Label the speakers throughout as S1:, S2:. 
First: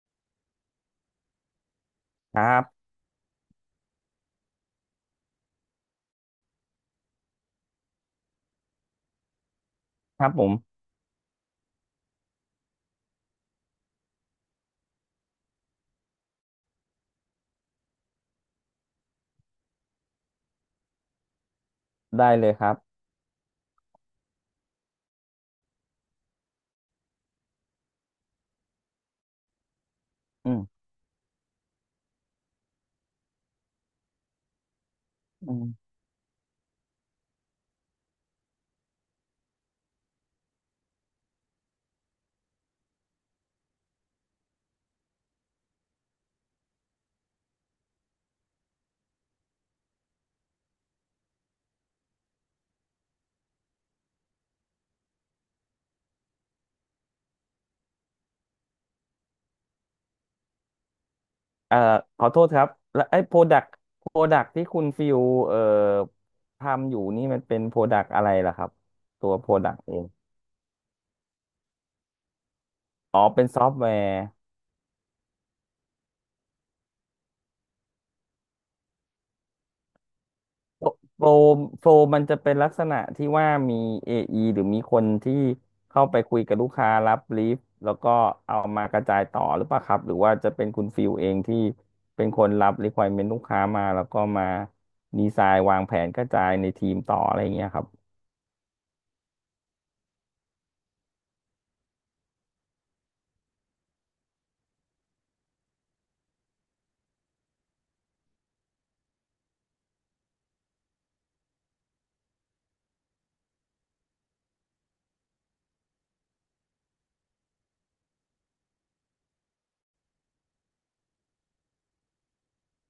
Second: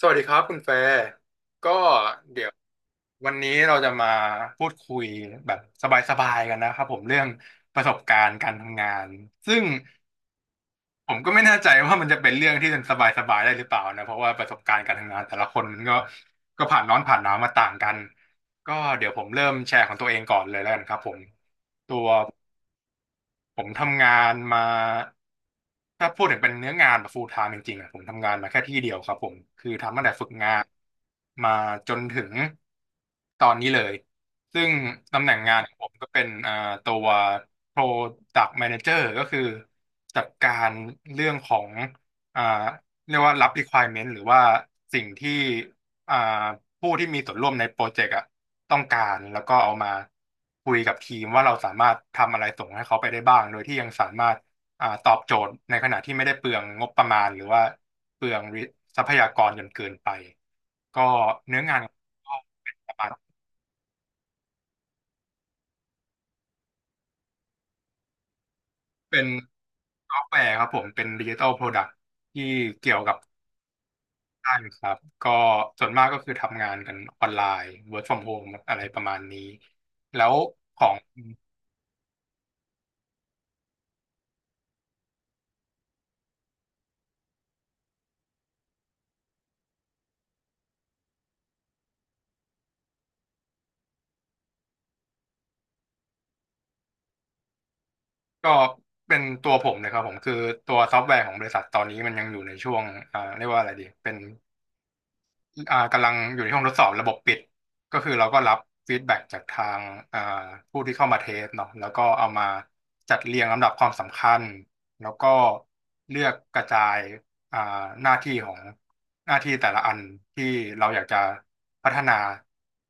S1: สวัสดีครับคุณแฟร์ก็
S2: ค
S1: เดี๋
S2: รั
S1: ยว
S2: บ
S1: วันนี้เราจะมาพูดคุยแบบสบายๆกันนะครับผมเรื่องประสบการณ์การทำงานซึ่ง
S2: ครับผม
S1: ผมก็ไม่แน่ใจว่ามันจะเป็นเรื่องที่สบายๆได้หรือเปล่านะเพราะว่าประสบการณ์การทำงานแต่ละคนมันก็ผ่านร้อนผ่านหนาวมาต่างกันก็เดี๋ยวผมเริ่มแชร์ของตัวเองก่อนเลยแล้วกันครับผมตัว
S2: ได้เลยครับ
S1: ผมทำงานมาถ้าพูดถึงเป็นเนื้องานแบบ full time จริงๆอะผมทำงานมาแค่ที่เดียวครับผมคือทำตั้งแต่ฝึก
S2: อื
S1: งา
S2: ม
S1: นมาจนถึงตอนนี้เลยซึ่งตำแหน่ง
S2: อื
S1: งานของผ
S2: ม
S1: มก็เป็นอ่าตัว Product Manager ก็คือจัดการเรื่องของอ่าเรียกว่ารับ requirement หรือว่าสิ่งที่ อ่าผู้ที่มีส่วนร่วมในโปรเจกต์อ่ะต้องการแล้วก็เอามาคุยกับทีมว่าเราสามารถทำอะไรส่งให้เขาไปได้บ้างโดยที่ยังสามารถตอบโจทย์ในขณะที่ไม่ได้เปลืองงบประมาณหรือว่าเปลืองทรัพยากรจนเกินไปก็เนื้อ
S2: เอ่
S1: งา
S2: อ
S1: น
S2: ขอ
S1: ก็
S2: โทษครับ
S1: เป็นประ
S2: แล้
S1: มา
S2: ว
S1: ณ
S2: ไอ้โปรดักที่คุณฟิวเอ่อทำอยู่นี่มันเป็นโปรดักอะไรล่ะครับ
S1: เป็น
S2: ตัวโปรดักเอง
S1: ซอฟต์แวร์ครับผมเป็นดิจิทัลโปรดักต์ที่เกี่ยวกับ
S2: อ๋อเป็นซอฟต์แวร์
S1: ด้านครับก็ส่วนมากก็คือทำงานกันออนไลน์ work from home อะไรประมาณนี้แล้วของ
S2: โฟลโฟลมันจะเป็นลักษณะที่ว่ามี AE หรือมีคนที่เข้าไปคุยกับลูกค้ารับบรีฟแล้วก็เอามากระจายต่อหรือเปล่าครับหรือว่าจะเป็นคุณฟิลเองที่เป็นคนรับ requirement ลูกค้ามาแล้วก็มาดีไซน์วางแผนกระจายในทีมต่ออะไรอย่างเงี้ยครับ
S1: ก็เป็นตัวผมเลยครับผมคือตัวซอฟต์แวร์ของบริษัทตอนนี้มันยังอยู่ในช่วงเรียกว่าอะไรดีเป็นกำลังอยู่ในช่วงทดสอบระบบปิดก็คือเราก็รับฟีดแบ็กจากทางอ่าผู้ที่เข้ามาเทสเนาะแล้วก็เอามาจัดเรียงลำดับความสำคัญแล้วก็เลือกกระจายอ่าหน้าที่ของหน้าที่แต่ละอันที่เราอยากจะพัฒนา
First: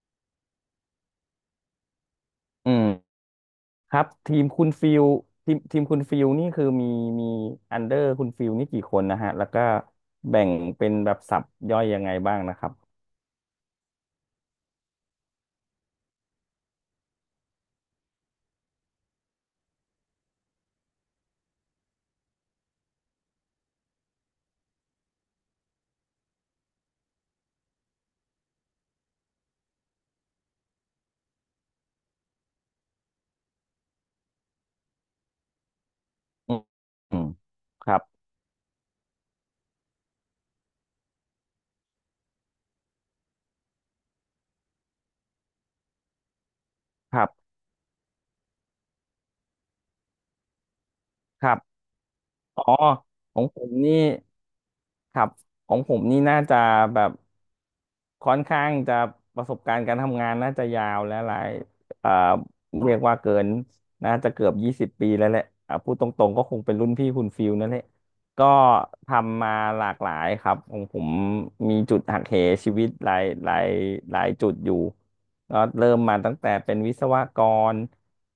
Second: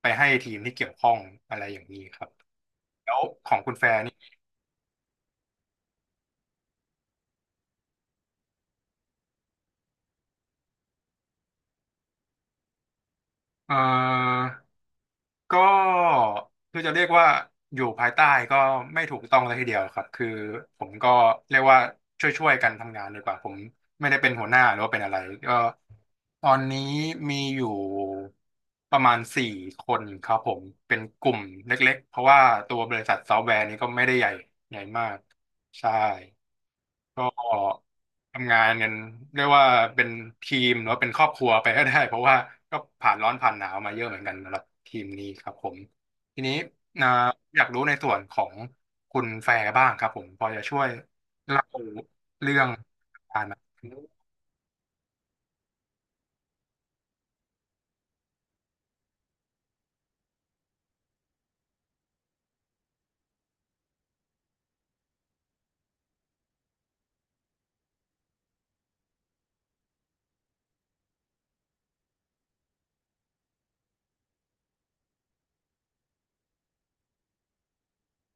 S1: ไปให้ทีมที่เกี่ยวข้องอะไรอย่างนี้ครับ
S2: อืมครับทีมคุณฟิลนี่คือมีอันเดอร์คุณฟิลนี่กี่คนนะฮะแล้วก็แบ่งเป็นแบบสับย่อยยังไงบ้างนะครับ
S1: เอ่อ ก็คือจะเรียกว่าอยู่ภายใต้ก็ไม่ถูกต้องเลยทีเดียวครับคือผมก็เรียกว่าช่วยๆกันทำงานดีกว่าผมไม่ได้เป็นหัวหน้าหรือว่าเป็นอะไรก็ตอนนี้มีอยู่ประมาณสี่คนครับผมเป็นกลุ่มเล็กๆเพราะว่าตัวบริษัทซอฟต์แวร์นี้ก็ไม่ได้ใหญ่ใหญ่มากใช่
S2: อืมอื
S1: ก็
S2: มครับ
S1: ทำงานกันเรียกว่าเป็นทีมหรือว่าเป็นครอบครัวไปก็ได้เพราะว่าก็ผ่านร้อนผ่านหนาวมาเยอะเหมือนกันสำหรับทีมนี้ครับผมทีนี้นะ
S2: ครับ
S1: อยากรู้ในส่วนของคุณแฟร์บ้างครับผมพอจะช่วย
S2: ครั
S1: เล่า
S2: บ
S1: เรื่อ
S2: อ๋อ
S1: ง
S2: ข
S1: กา
S2: อ
S1: ร
S2: งผ
S1: มา
S2: มนี่ครับของผมนี่น่าจะแบบ ค่อนข้างจะประสบการณ์การทำงานน่าจะยาวและหลายเอ่อเรียกว่าเกินน่าจะเกือบ20 ปีแล้วแหละอ่ะพูดตรงๆก็คงเป็นรุ่นพี่คุณฟิลนั่นแหละก็ทำมาหลากหลายครับของผมมีจุดหักเหชีวิตหลายจุดอยู่ก็เริ่มมาตั้งแต่เป็นวิศวกร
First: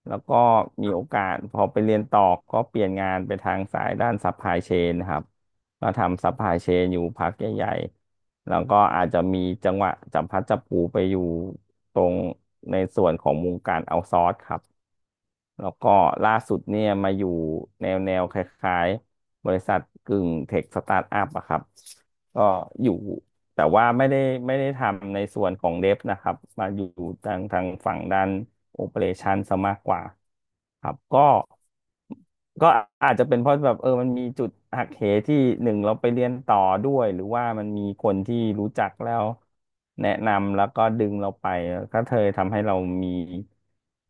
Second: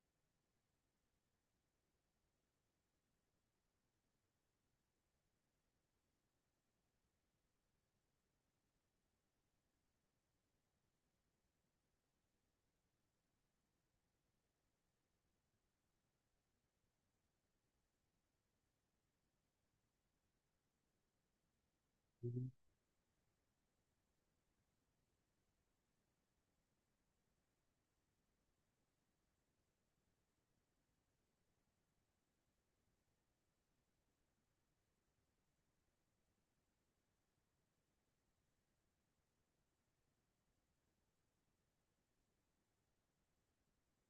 S2: แล้วก็มีโอกาสพอไปเรียนต่อก็เปลี่ยนงานไปทางสายด้านซัพพลายเชนครับ ก็ทำซัพพลายเชนอยู่พักใหญ่ๆ แล้วก็อาจจะมีจังหวะจับพลัดจับผลูไปอยู่ตรงในส่วนของวงการเอาซอร์สครับ แล้วก็ล่าสุดเนี่ยมาอยู่แนวคล้ายๆบริษัทกึ่งเทคสตาร์ทอัพอะครับก็อยู่ แต่ว่าไม่ได้ทำในส่วนของเดฟนะครับมาอยู่ทางฝั่งด้านโอเปอเรชันซะมากกว่าครับก็อาจจะเป็นเพราะแบบมันมีจุดหักเหที่หนึ่งเราไปเรียนต่อด้วยหรือว่ามันมีคนที่รู้จักแล้วแนะนำแล้วก็ดึงเราไปก็เธอทำให้เรามี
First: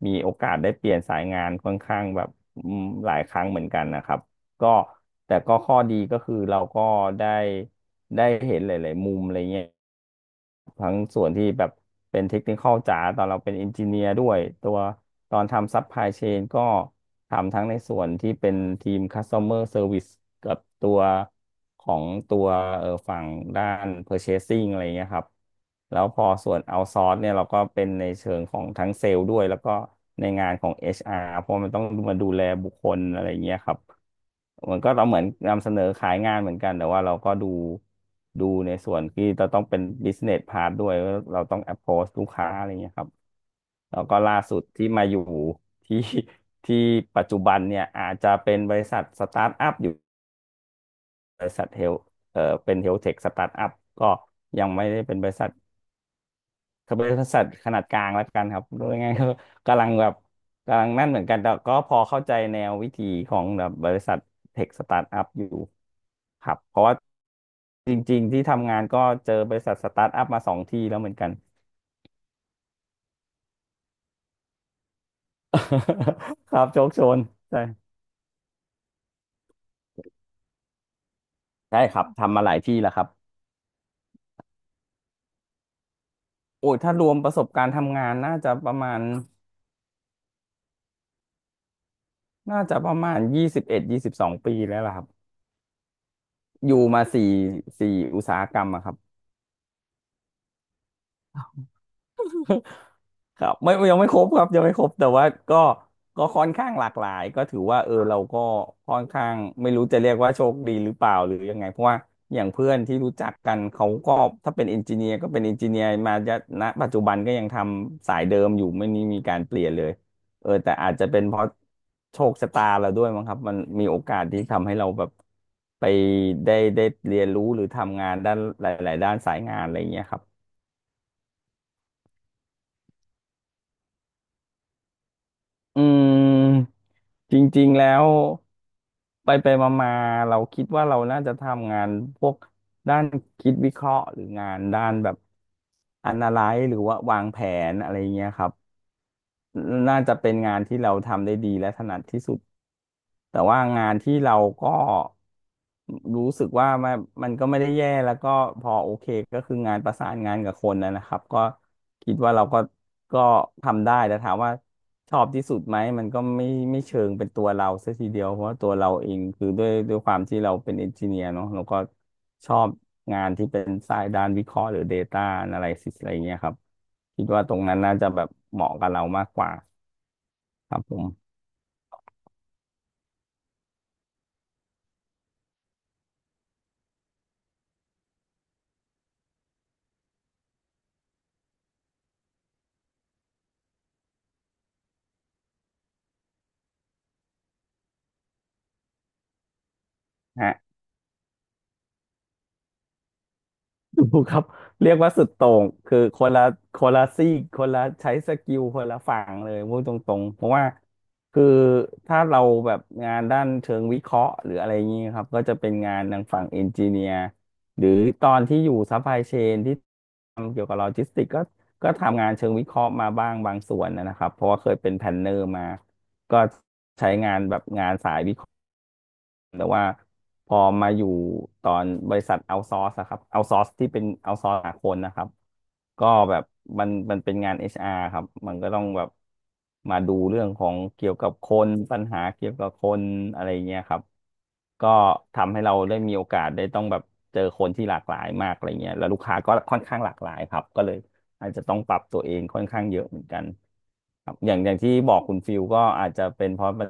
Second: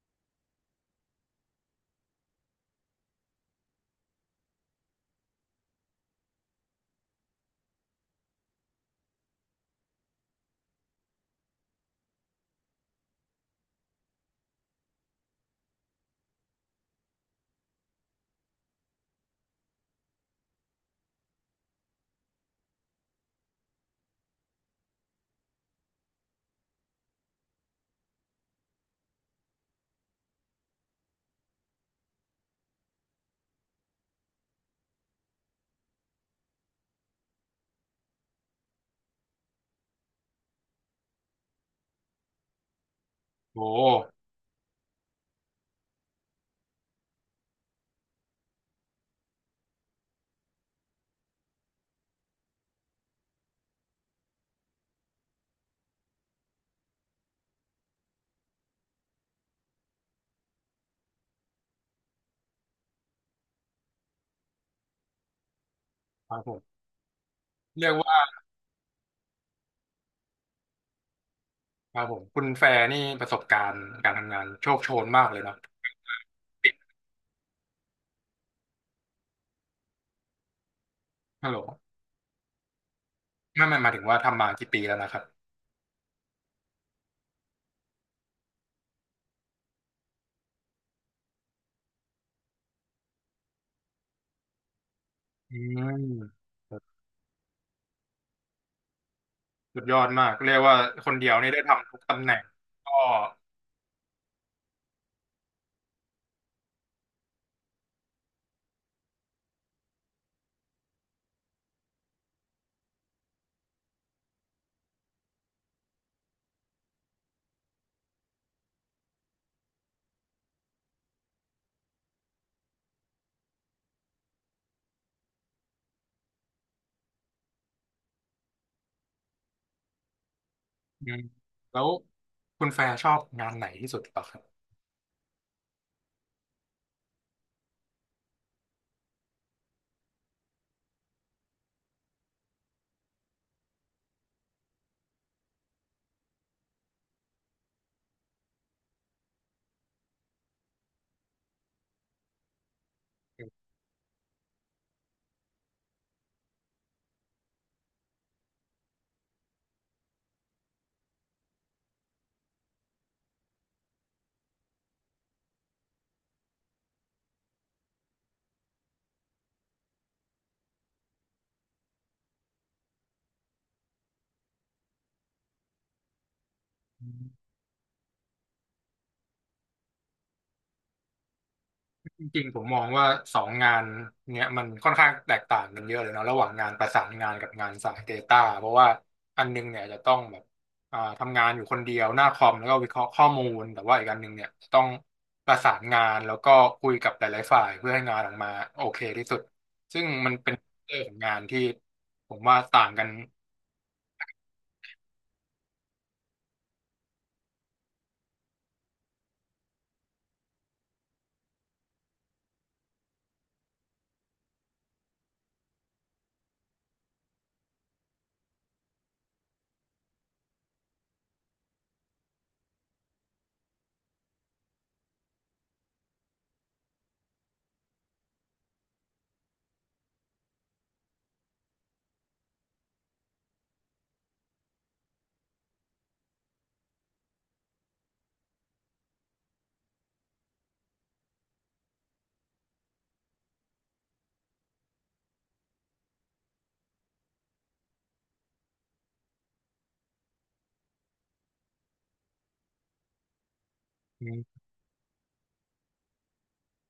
S2: มีโอกาสได้เปลี่ยนสายงานค่อนข้างแบบหลายครั้งเหมือนกันนะครับ ก็แต่ก็ข้อดีก็คือเราก็ได้ได้เห็นหลายๆมุมอะไรเงี้ยทั้งส่วนที่แบบเป็นเทคนิคอลจ๋าตอนเราเป็นเอนจิเนียร์ด้วยตัวตอนทำซัพพลายเชนก็ทำทั้งในส่วนที่เป็นทีม Customer Service กับตัวของตัวฝั่งด้าน Purchasing อะไรเงี้ยครับแล้วพอส่วน outsource เนี่ยเราก็เป็นในเชิงของทั้งเซลล์ด้วยแล้วก็ในงานของ HR เพราะมันต้องมาดูแลบุคคลอะไรเงี้ยครับ เหมือนก็เราเหมือนนำเสนอขายงานเหมือนกันแต่ว่าเราก็ดูดูในส่วนที่เราต้องเป็น business part ด้วยว่าเราต้อง approach ลูกค้าอะไรเงี้ยครับ
S1: โอ้
S2: แล้วก็ล่าสุดที่มาอยู่ที่ที่ปัจจุบันเนี่ยอาจจะเป็นบริษัทสตาร์ทอัพอยู่บริษัทเป็นเฮลเทคสตาร์ทอัพก็ยังไม่ได้เป็นบริษัท ก็เป็นบริษัทขนาดกลางแล้วกันครับรู้ยังไงก็กำลังแบบกำลังนั่นเหมือนกันแต่ก็พอเข้าใจแนววิธีของแบบบริษัทเทคสตาร์ทอัพอยู่
S1: ครับ
S2: ค
S1: ผ
S2: รับ เพ
S1: ม
S2: ราะว่า
S1: เรี
S2: จ
S1: ยกว่า
S2: ริงๆที่ทำงานก็เจอบริษัทสตาร์ทอัพมาสองที่แล้วเหมือนกัน
S1: ครับผมคุณแฟร์นี่ประสบการณ์การทำงานโชคโชนมากเลยเนาะ
S2: ครับโชคโชนใช่
S1: ฮัลโหล
S2: ใช่ครับทำมาหลายที่แล้วครับ
S1: ไม่หมายถึงว่าทำมากี่ปีแล้วนะครับ
S2: โอ้ยถ้ารวมประสบการณ์ทำงานน่าจะประมาณน่าจะประมาณ21-22 ปีแล้วล่ะครับ
S1: อืม
S2: อยู่มาสี่อุตสาหกรรมอะครับ
S1: สุดยอดมากเรียกว่าคนเดียวนี่ได้ทำทุกตำแหน่งก็
S2: ครับไม่ยังไม่ครบครับยังไม่ครบแต่ว่าก็ค่อนข้างหลากหลายก็ถือว่าเออเราก็ค่อนข้างไม่รู้จะเรียกว่าโชคดีหรือเปล่าหรือยังไงเพราะว่าอย่างเพื่อนที่รู้จักกันเขาก็ถ้าเป็นเอนจิเนียร์ก็เป็นเอนจิเนียร์มาจะณปัจจุบันก็ยังทำสายเดิมอยู่ไม่มีการเปลี่ยนเลยเออแต่อาจจะเป็นเพราะโชคชะตาเราด้วยมั้งครับมันมีโอกาสที่ทำให้เราแบบไปได้เรียนรู้หรือทำงานด้านหลายๆด้านสายงานอะไรอย่างเงี้ยครับ
S1: อืมแล้วคุณแฟร์ชอบงานไหนที่สุดเหรอครับ
S2: อืมจริงๆ แล้วไปไปมามาๆเราคิดว่าเราน่าจะทำงานพวกด้านคิดวิเคราะห์หรืองานด้านแบบ analyze หรือว่าวางแผนอะไรเงี้ยครับ น่าจะเป็นงานที่เราทำได้ดีและถนัดที่สุดแต่ว่างานที่เราก็รู้สึกว่ามันก็ไม่ได้แย่แล้วก็พอโอเคก็คืองานประสานงานกับคนนะครับก็คิดว่าเราก็ทำได้แต่ถามว่าชอบที่สุดไหมมันก็ไม่เชิงเป็นตัวเราซะทีเดียวเพราะว่าตัวเราเองคือด้วยความที่เราเป็นเอนจิเนียร์เนาะเราก็ ชอบงานที่เป็นสายด้านวิเคราะห์หรือ Data Analysis อะไรเงี้ยครับคิดว่าตรงนั้นน่าจะแบบเหมาะกับเรามากกว่าครับผม
S1: จริงๆผมมองว่าสองงานเนี้ยมันค่อนข้างแตกต่างกันเยอะเลยเนาะระหว่างงานประสานงานกับงานสาย Data เพราะว่าอันนึงเนี่ยจะต้องแบบทำงานอยู่คนเดียวหน้าคอมแล้วก็วิเคราะห์ข้อมูลแต่ว่าอีกอันหนึงเนี่ยจะต้องประสานงานแล้วก็คุยกับหลายๆฝ่ายเพื่อให้งานออกมาโอเคที่สุดซึ่งมันเป็
S2: ฮะ
S1: นเรื่องของงานที่ผมว่าต่างกัน
S2: ดูครับเรียกว่าสุดโต่งคือคนละซีกคนละใช้สกิลคนละฝั่งเลยพูดตรงๆเพราะว่าคือถ้าเราแบบงานด้านเชิงวิเคราะห์หรืออะไรอย่างนี้ครับก็จะเป็นงานทางฝั่งเอนจิเนียร์หรือตอนที่อยู่ซัพพลายเชนที่ทำเกี่ยวกับโลจิสติกก็ทำงานเชิงวิเคราะห์มาบ้างบางส่วนนะครับเพราะว่าเคยเป็นแพลนเนอร์มาก็ แต่ว่าพอมาอยู่ตอนบริษัทเอาซอร์สครับเอาซอร์สที่เป็นเอาซอร์สหาคนนะครับก็แบบมันเป็นงาน HR ครับมันก็ต้องแบบมาดูเรื่องของเกี่ยวกับคนปัญหาเกี่ยวกับคนอะไรเงี้ยครับก็ทำให้เราได้มีโอกาสได้ต้องแบบเจอคนที่หลากหลายมากอะไรเงี้ยแล้วลูกค้าก็ค่อนข้างหลากหลายครับก็เลยอาจจะต้องปรับตัวเองค่อนข้างเยอะเหมือนกันครับอย่างที่บอกคุณฟิลก็อาจจะเป็นเพราะมัน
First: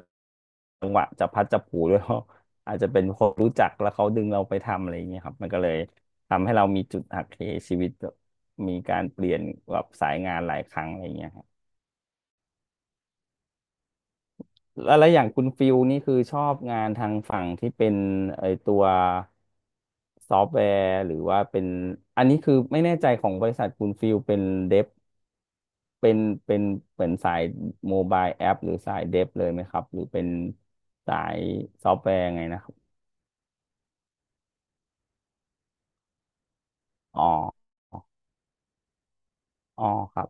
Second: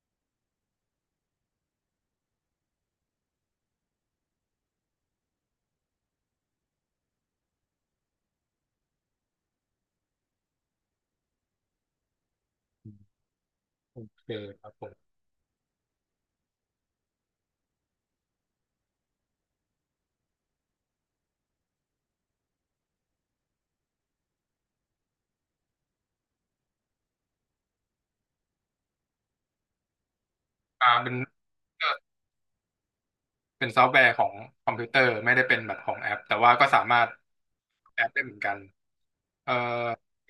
S2: จังหวะจะพัดจะผูด้วย เพราะ อาจจะเป็นคนรู้จักแล้วเขาดึงเราไปทำอะไรอย่างเงี้ยครับมันก็เลยทำให้เรามีจุดหักเหชีวิตแบบมีการเปลี่ยนแบบสายงานหลายครั้งอะไรอย่างเงี้ยครับ
S1: โอเคครับผ
S2: แล้วแล้
S1: ม
S2: วอย่างคุณฟิลนี่คือชอบงานทางฝั่งที่เป็นไอตัวซอฟต์แวร์หรือว่าเป็นอันนี้คือไม่แน่ใจของบริษัทคุณฟิลเป็นเดฟเป็นเป็นเหมือนสายโมบายแอปหรือสายเดฟเลยไหมครับหรือเป็น
S1: อ่าเป็น
S2: สายซอฟต์แวร์ไงนะครับ
S1: เป็นซอฟต์แวร์ของคอมพิวเตอร์ไม่ได้เป็นแบบของแอปแต่ว่าก็สามารถ
S2: อ๋อ
S1: แอปได้เหมือนกันเอ่อ
S2: อ๋อครับ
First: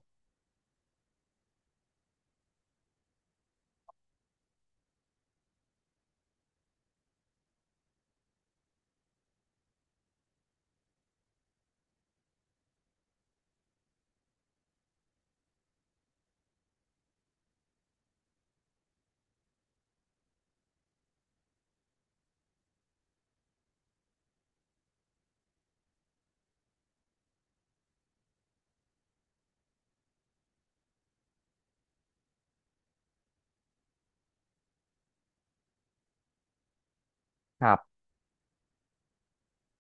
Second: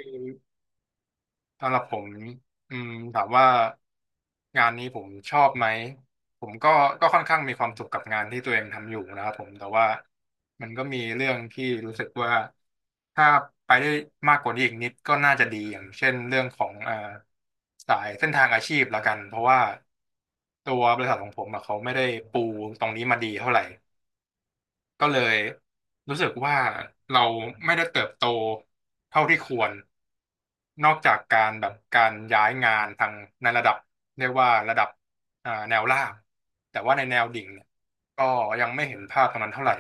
S1: สำหรับผมอืมถามว่างานนี้ผมชอบไหมผมก็ค่อนข้างมีความสุขกับงานที่ตัวเองทำอยู่นะครับผมแต่ว่ามันก็มีเรื่องที่รู้สึกว่าถ้าไปได้มากกว่านี้อีกนิดก็น่าจะดีอย่างเช่นเรื่องของสายเส้นทางอาชีพละกันเพราะว่าตัวบริษัทของผมอะเขาไม่ได้ปูตรงนี้มาดีเท่าไหร่ ก็เลยรู้สึกว่าเราไม่ได้เติบโตเท่าที่ควร นอกจากการแบบการย้ายงานทางในระดับเรียกว่าระดับแนวล่าง แต่ว่าในแนวดิ่งเนี่
S2: ค
S1: ย
S2: รับ
S1: ก็ยังไม่เห็นภาพตรงนั้นเท่าไหร่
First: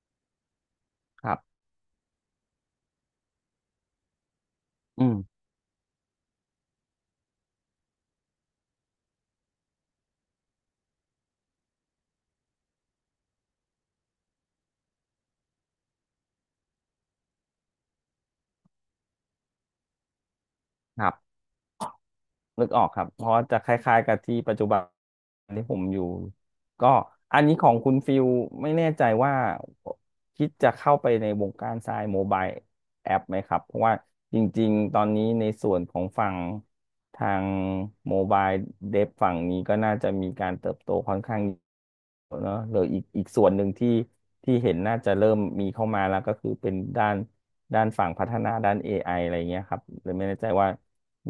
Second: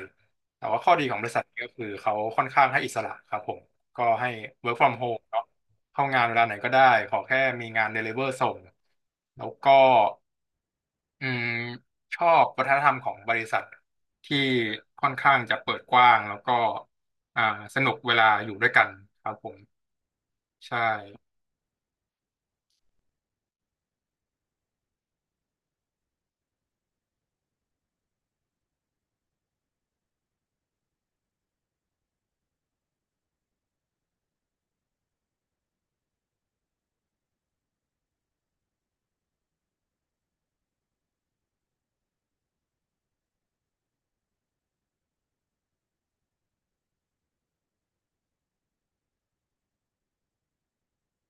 S1: แต่ว่าข้อดีของ
S2: ค
S1: บริ
S2: รับ
S1: ษัทก็คือเขาค่อนข้างให้อิสระครับผม ก็ให้ work from
S2: อืม
S1: home เนาะเข้างานเวลาไหนก็ได้ขอแค่มีงาน deliver ส่งแล้วก็ อืมชอบวัฒนธรรมของบริษัทที่ค่อนข้างจะเปิดกว้างแล้วก็อ่าสนุกเวลาอยู่ด้วยกันครับผมใช่
S2: ครับนึกออกครับเพราะว่าจะคล้ายๆกับที่ปัจจุบันที่ผมอยู่ก็อันนี้ของคุณฟิลไม่แน่ใจว่าคิดจะเข้าไปในวงการทรายโมบายแอปไหมครับเพราะว่าจริงๆตอนนี้ในส่วนของฝั่งทางโมบายเดฟฝั่งนี้ก็น่าจะมีการเติบโตค่อนข้างเนอะหรืออีกส่วนหนึ่งที่ที่เห็นน่าจะเริ่มมีเข้ามาแล้วก็คือเป็นด้าน ด้านฝั่งพัฒนาด้าน AI อไออะไรเงี้ยครับหรือไม่แน่ใจว่า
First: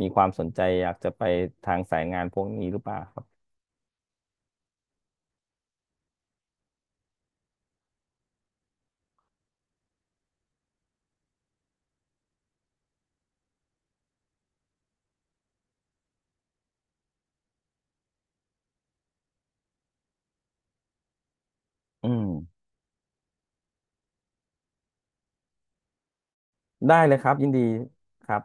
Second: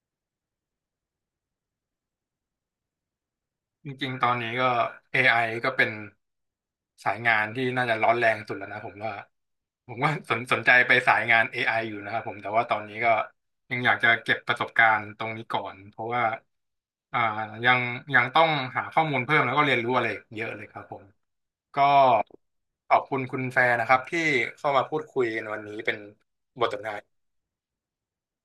S2: มีความสนใจอยากจะไปทางสายงานพวกนี้หรือเปล่าครับ
S1: จริงๆตอนนี้ก็ AI ก็เป็นสายงานที่น่าจะร้อนแรงสุดแล้วนะผมว่าผมว่าสนใจไปสายงาน AI อไออยู่นะครับผมแต่ว่าตอนนี้ก็ยังอยากจะเก็บประสบการณ์ตรงนี้ก่อนเพราะว่าอ่ายังยังต้องหาข้อมูลเพิ่มแล้วก็เรียนรู้อะไรอีกเยอะเลยครับผม ก็
S2: อืม
S1: ขอบคุณคุณแฟนนะครับที่เข้ามาพูดคุยกันวันนี้เป็นบทสนทนา
S2: ได้เลยครับยินดีครับ